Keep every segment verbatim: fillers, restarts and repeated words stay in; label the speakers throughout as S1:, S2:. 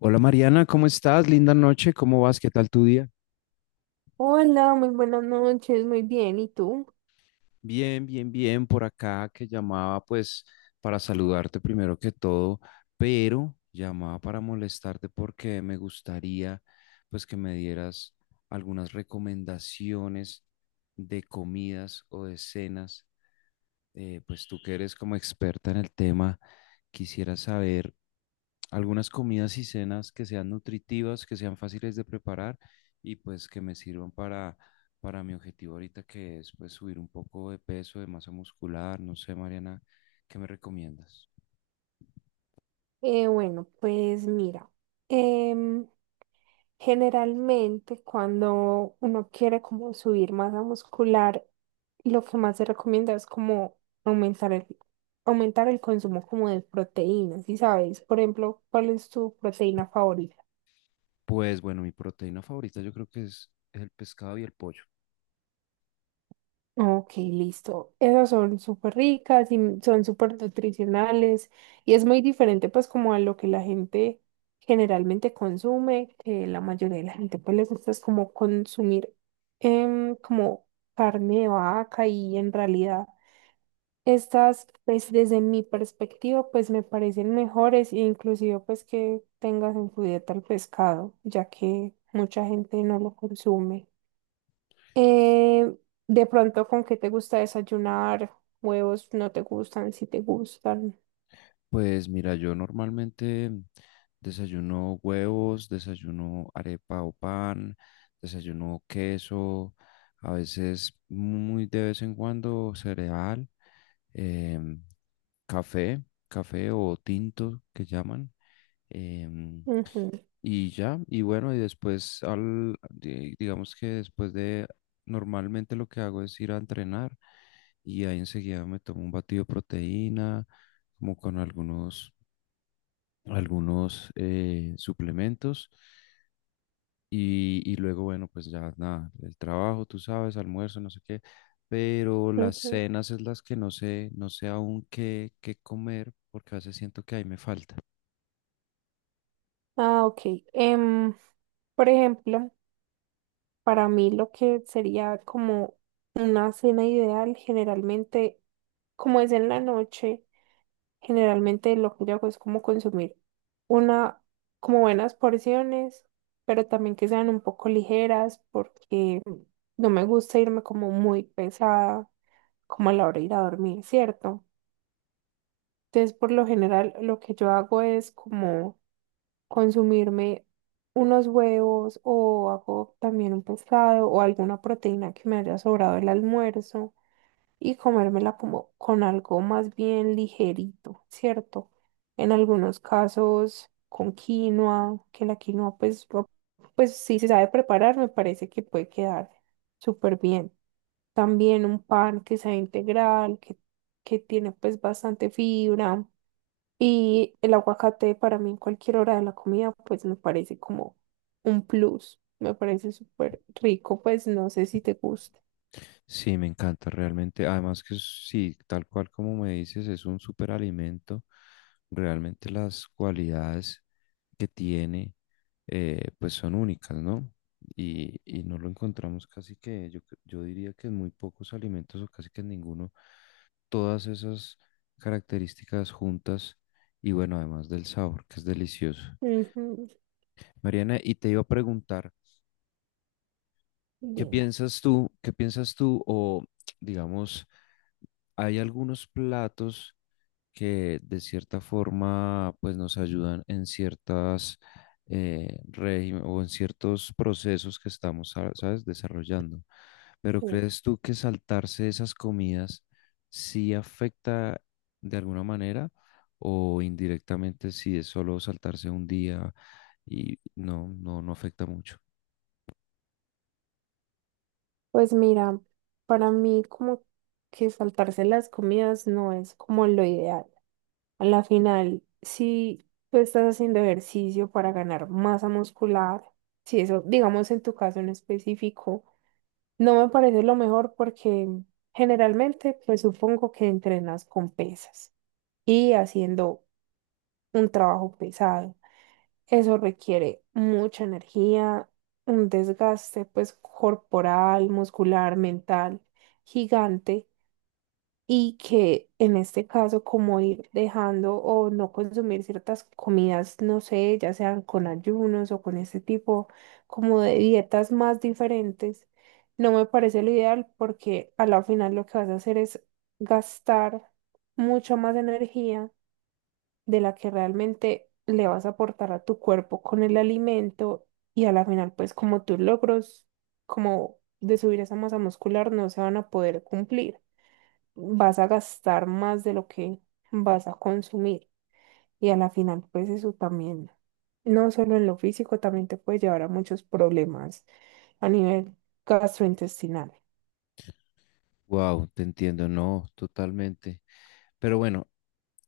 S1: Hola Mariana, ¿cómo estás? Linda noche, ¿cómo vas? ¿Qué tal tu día?
S2: Hola, muy buenas noches, muy bien. ¿Y tú?
S1: Bien, bien, bien, por acá que llamaba, pues, para saludarte primero que todo, pero llamaba para molestarte porque me gustaría pues que me dieras algunas recomendaciones de comidas o de cenas. Eh, pues tú que eres como experta en el tema, quisiera saber algunas comidas y cenas que sean nutritivas, que sean fáciles de preparar y pues que me sirvan para, para mi objetivo ahorita, que es pues subir un poco de peso, de masa muscular, no sé, Mariana, ¿qué me recomiendas?
S2: Eh, bueno, pues mira, em, Generalmente cuando uno quiere como subir masa muscular, lo que más se recomienda es como aumentar el, aumentar el consumo como de proteínas, ¿sí sabes? Por ejemplo, ¿cuál es tu proteína favorita?
S1: Pues bueno, mi proteína favorita yo creo que es el pescado y el pollo.
S2: Ok, listo. Esas son súper ricas y m- son súper nutricionales y es muy diferente pues como a lo que la gente generalmente consume, que la mayoría de la gente pues les gusta es como consumir em, como carne de vaca y en realidad estas pues desde mi perspectiva pues me parecen mejores e inclusive pues que tengas en tu dieta el pescado, ya que mucha gente no lo consume. Eh, de pronto, ¿con qué te gusta desayunar? Huevos no te gustan, si te gustan.
S1: Pues mira, yo normalmente desayuno huevos, desayuno arepa o pan, desayuno queso, a veces muy de vez en cuando cereal. em, Café, café o tinto que llaman. em,
S2: Ujú,
S1: y ya, y bueno, y después al, di- digamos que después de, normalmente lo que hago es ir a entrenar y ahí enseguida me tomo un batido de proteína, como con algunos, algunos eh, suplementos. Y, y luego, bueno, pues ya nada, el trabajo, tú sabes, almuerzo, no sé qué, pero las
S2: ujú.
S1: cenas es las que no sé, no sé aún qué, qué comer, porque a veces siento que ahí me falta.
S2: Ah, ok. Em, por ejemplo, para mí lo que sería como una cena ideal, generalmente, como es en la noche, generalmente lo que yo hago es como consumir una, como buenas porciones, pero también que sean un poco ligeras porque no me gusta irme como muy pesada, como a la hora de ir a dormir, ¿cierto? Entonces, por lo general, lo que yo hago es como consumirme unos huevos o hago también un pescado o alguna proteína que me haya sobrado el almuerzo y comérmela como con algo más bien ligerito, ¿cierto? En algunos casos con quinoa, que la quinoa pues, o- pues si se sabe preparar, me parece que puede quedar súper bien. También un pan que sea integral, que, que tiene pues bastante fibra. Y el aguacate para mí en cualquier hora de la comida pues me parece como un plus, me parece súper rico, pues no sé si te gusta.
S1: Sí, me encanta realmente. Además que es- sí, tal cual como me dices, es un superalimento. Realmente las cualidades que tiene, eh, pues son únicas, ¿no? Y, y no lo encontramos casi que, yo, cre- yo diría que en muy pocos alimentos o casi que en ninguno, todas esas características juntas, y bueno, además del sabor, que es delicioso.
S2: Ujú.
S1: Mariana, y te iba a preguntar, ¿qué
S2: Dime.
S1: piensas tú? ¿Qué piensas tú o digamos... hay algunos platos que de cierta forma pues nos ayudan en ciertas eh, régimen o en ciertos procesos que estamos, sa- ¿sabes?, desarrollando. Pero
S2: Tú.
S1: ¿crees tú que saltarse esas comidas sí afecta de alguna manera o indirectamente si es solo saltarse un día y no, no, no afecta mucho?
S2: Pues mira, para mí como que saltarse las comidas no es como lo ideal. A la final, si tú estás haciendo ejercicio para ganar masa muscular, si eso, digamos en tu caso en específico, no me parece lo mejor porque generalmente, pues supongo que entrenas con pesas y haciendo un trabajo pesado. Eso requiere mucha energía, un desgaste pues corporal, muscular, mental, gigante, y que en este caso como ir dejando o no consumir ciertas comidas, no sé, ya sean con ayunos o con este tipo como de dietas más diferentes, no me parece lo ideal porque a la final lo que vas a hacer es gastar mucha más energía de la que realmente le vas a aportar a tu cuerpo con el alimento, y a la final pues como tus logros como de subir esa masa muscular no se van a poder cumplir, vas a gastar más de lo que vas a consumir. Y a la final, pues eso también, no solo en lo físico, también te puede llevar a muchos problemas a nivel gastrointestinal.
S1: Wow, te entiendo, no, totalmente. Pero bueno,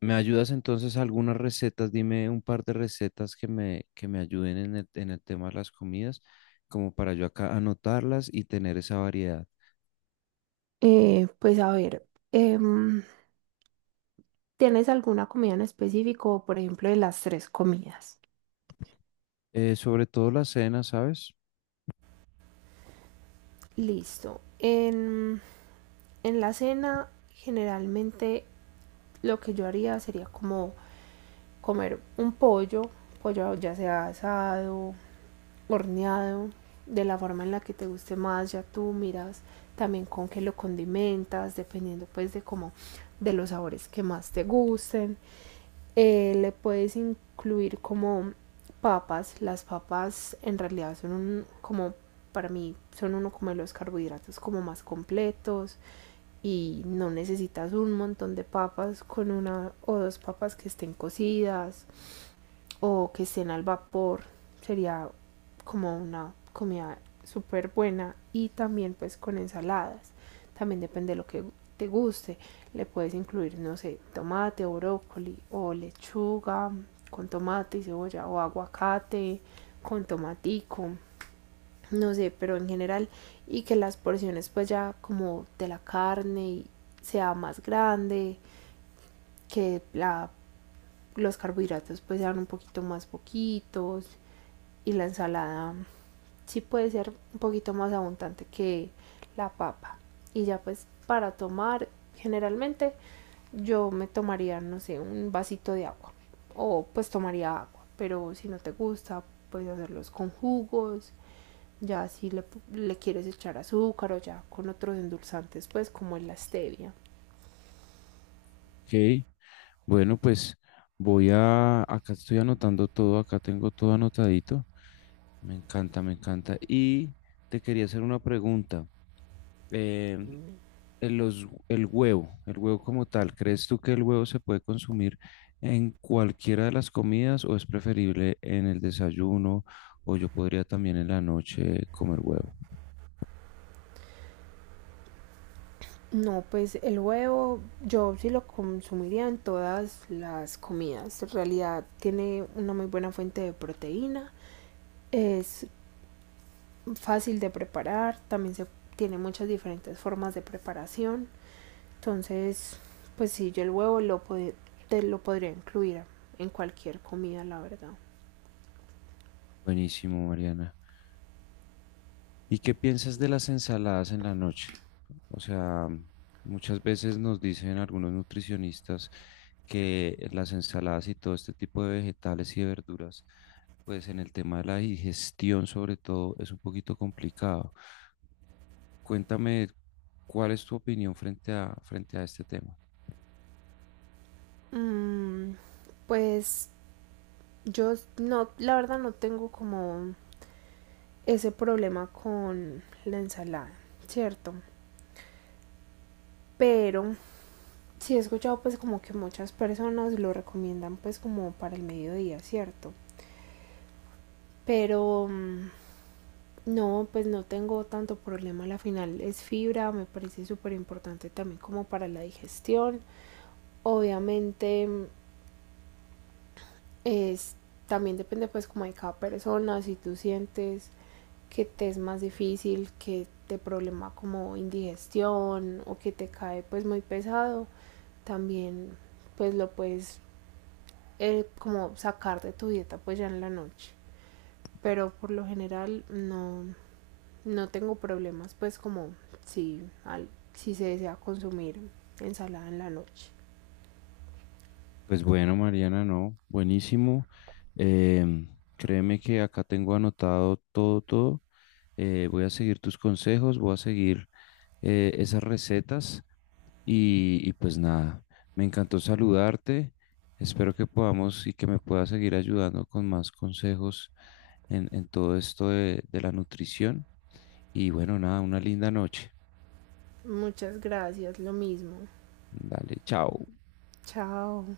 S1: ¿me ayudas entonces a algunas recetas? Dime un par de recetas que me, que me ayuden en el, en el tema de las comidas, como para yo acá anotarlas y tener esa variedad.
S2: Eh, pues a ver, em, ¿tienes alguna comida en específico, por ejemplo, de las tres comidas?
S1: Eh, sobre todo la cena, ¿sabes?
S2: Listo. En, en la cena, generalmente lo que yo haría sería como comer un pollo, pollo ya sea asado, horneado, de la forma en la que te guste más, ya tú miras también con qué lo condimentas, dependiendo pues de cómo, de los sabores que más te gusten. Eh, le puedes incluir como papas. Las papas en realidad son un, como para mí son uno como de los carbohidratos como más completos y no necesitas un montón de papas, con una o dos papas que estén cocidas o que estén al vapor sería como una comida súper buena. Y también pues con ensaladas, también depende de lo que te guste, le puedes incluir no sé tomate o brócoli o lechuga con tomate y cebolla o aguacate con tomatico, no sé, pero en general, y que las porciones pues ya como de la carne sea más grande que la los carbohidratos pues sean un poquito más poquitos, y la ensalada sí puede ser un poquito más abundante que la papa. Y ya pues para tomar, generalmente yo me tomaría, no sé, un vasito de agua. O pues tomaría agua. Pero si no te gusta, puedes hacerlos con jugos. Ya si le, le quieres echar azúcar o ya con otros endulzantes, pues como es la stevia.
S1: Ok, bueno, pues voy a... Acá estoy anotando todo, acá tengo todo anotadito. Me encanta, me encanta. Y te quería hacer una pregunta. eh, el, los- el huevo, el huevo como tal, ¿crees tú que el huevo se puede consumir en cualquiera de las comidas o es preferible en el desayuno, o yo podría también en la noche comer huevo?
S2: No, pues el huevo yo sí lo consumiría en todas las comidas. En realidad tiene una muy buena fuente de proteína, es fácil de preparar, también se tiene muchas diferentes formas de preparación. Entonces, pues sí, yo el huevo lo, pod- te lo podría incluir en cualquier comida, la verdad.
S1: Buenísimo, Mariana. ¿Y qué piensas de las ensaladas en la noche? O sea, muchas veces nos dicen algunos nutricionistas que las ensaladas y todo este tipo de vegetales y de verduras, pues en el tema de la digestión sobre todo es un poquito complicado. Cuéntame, ¿cuál es tu opinión frente a, frente a este tema?
S2: Mm, pues yo no, la verdad no tengo como ese problema con la ensalada, ¿cierto? Pero sí, he escuchado pues como que muchas personas lo recomiendan pues como para el mediodía, ¿cierto? Pero mm, no, pues no tengo tanto problema. A la final es fibra, me parece súper importante también como para la digestión. Obviamente mm, es, también depende pues como de cada persona, si tú sientes que te es más difícil, que te problema como indigestión o que te cae pues muy pesado, también pues lo puedes eh, como sacar de tu dieta pues ya en la noche. Pero por lo general no, no tengo problemas pues como si, al, si se desea consumir ensalada en la noche.
S1: Pues bueno, Mariana, no, buenísimo. Em, Créeme que acá tengo anotado todo, todo. Eh, voy a seguir tus consejos, voy a seguir eh, esas recetas y, y pues nada, me encantó saludarte. Espero que podamos y que me puedas seguir ayudando con más consejos en, en todo esto de, de la nutrición. Y bueno, nada, una linda noche.
S2: Muchas gracias, lo mismo.
S1: Dale, chao.
S2: Chao.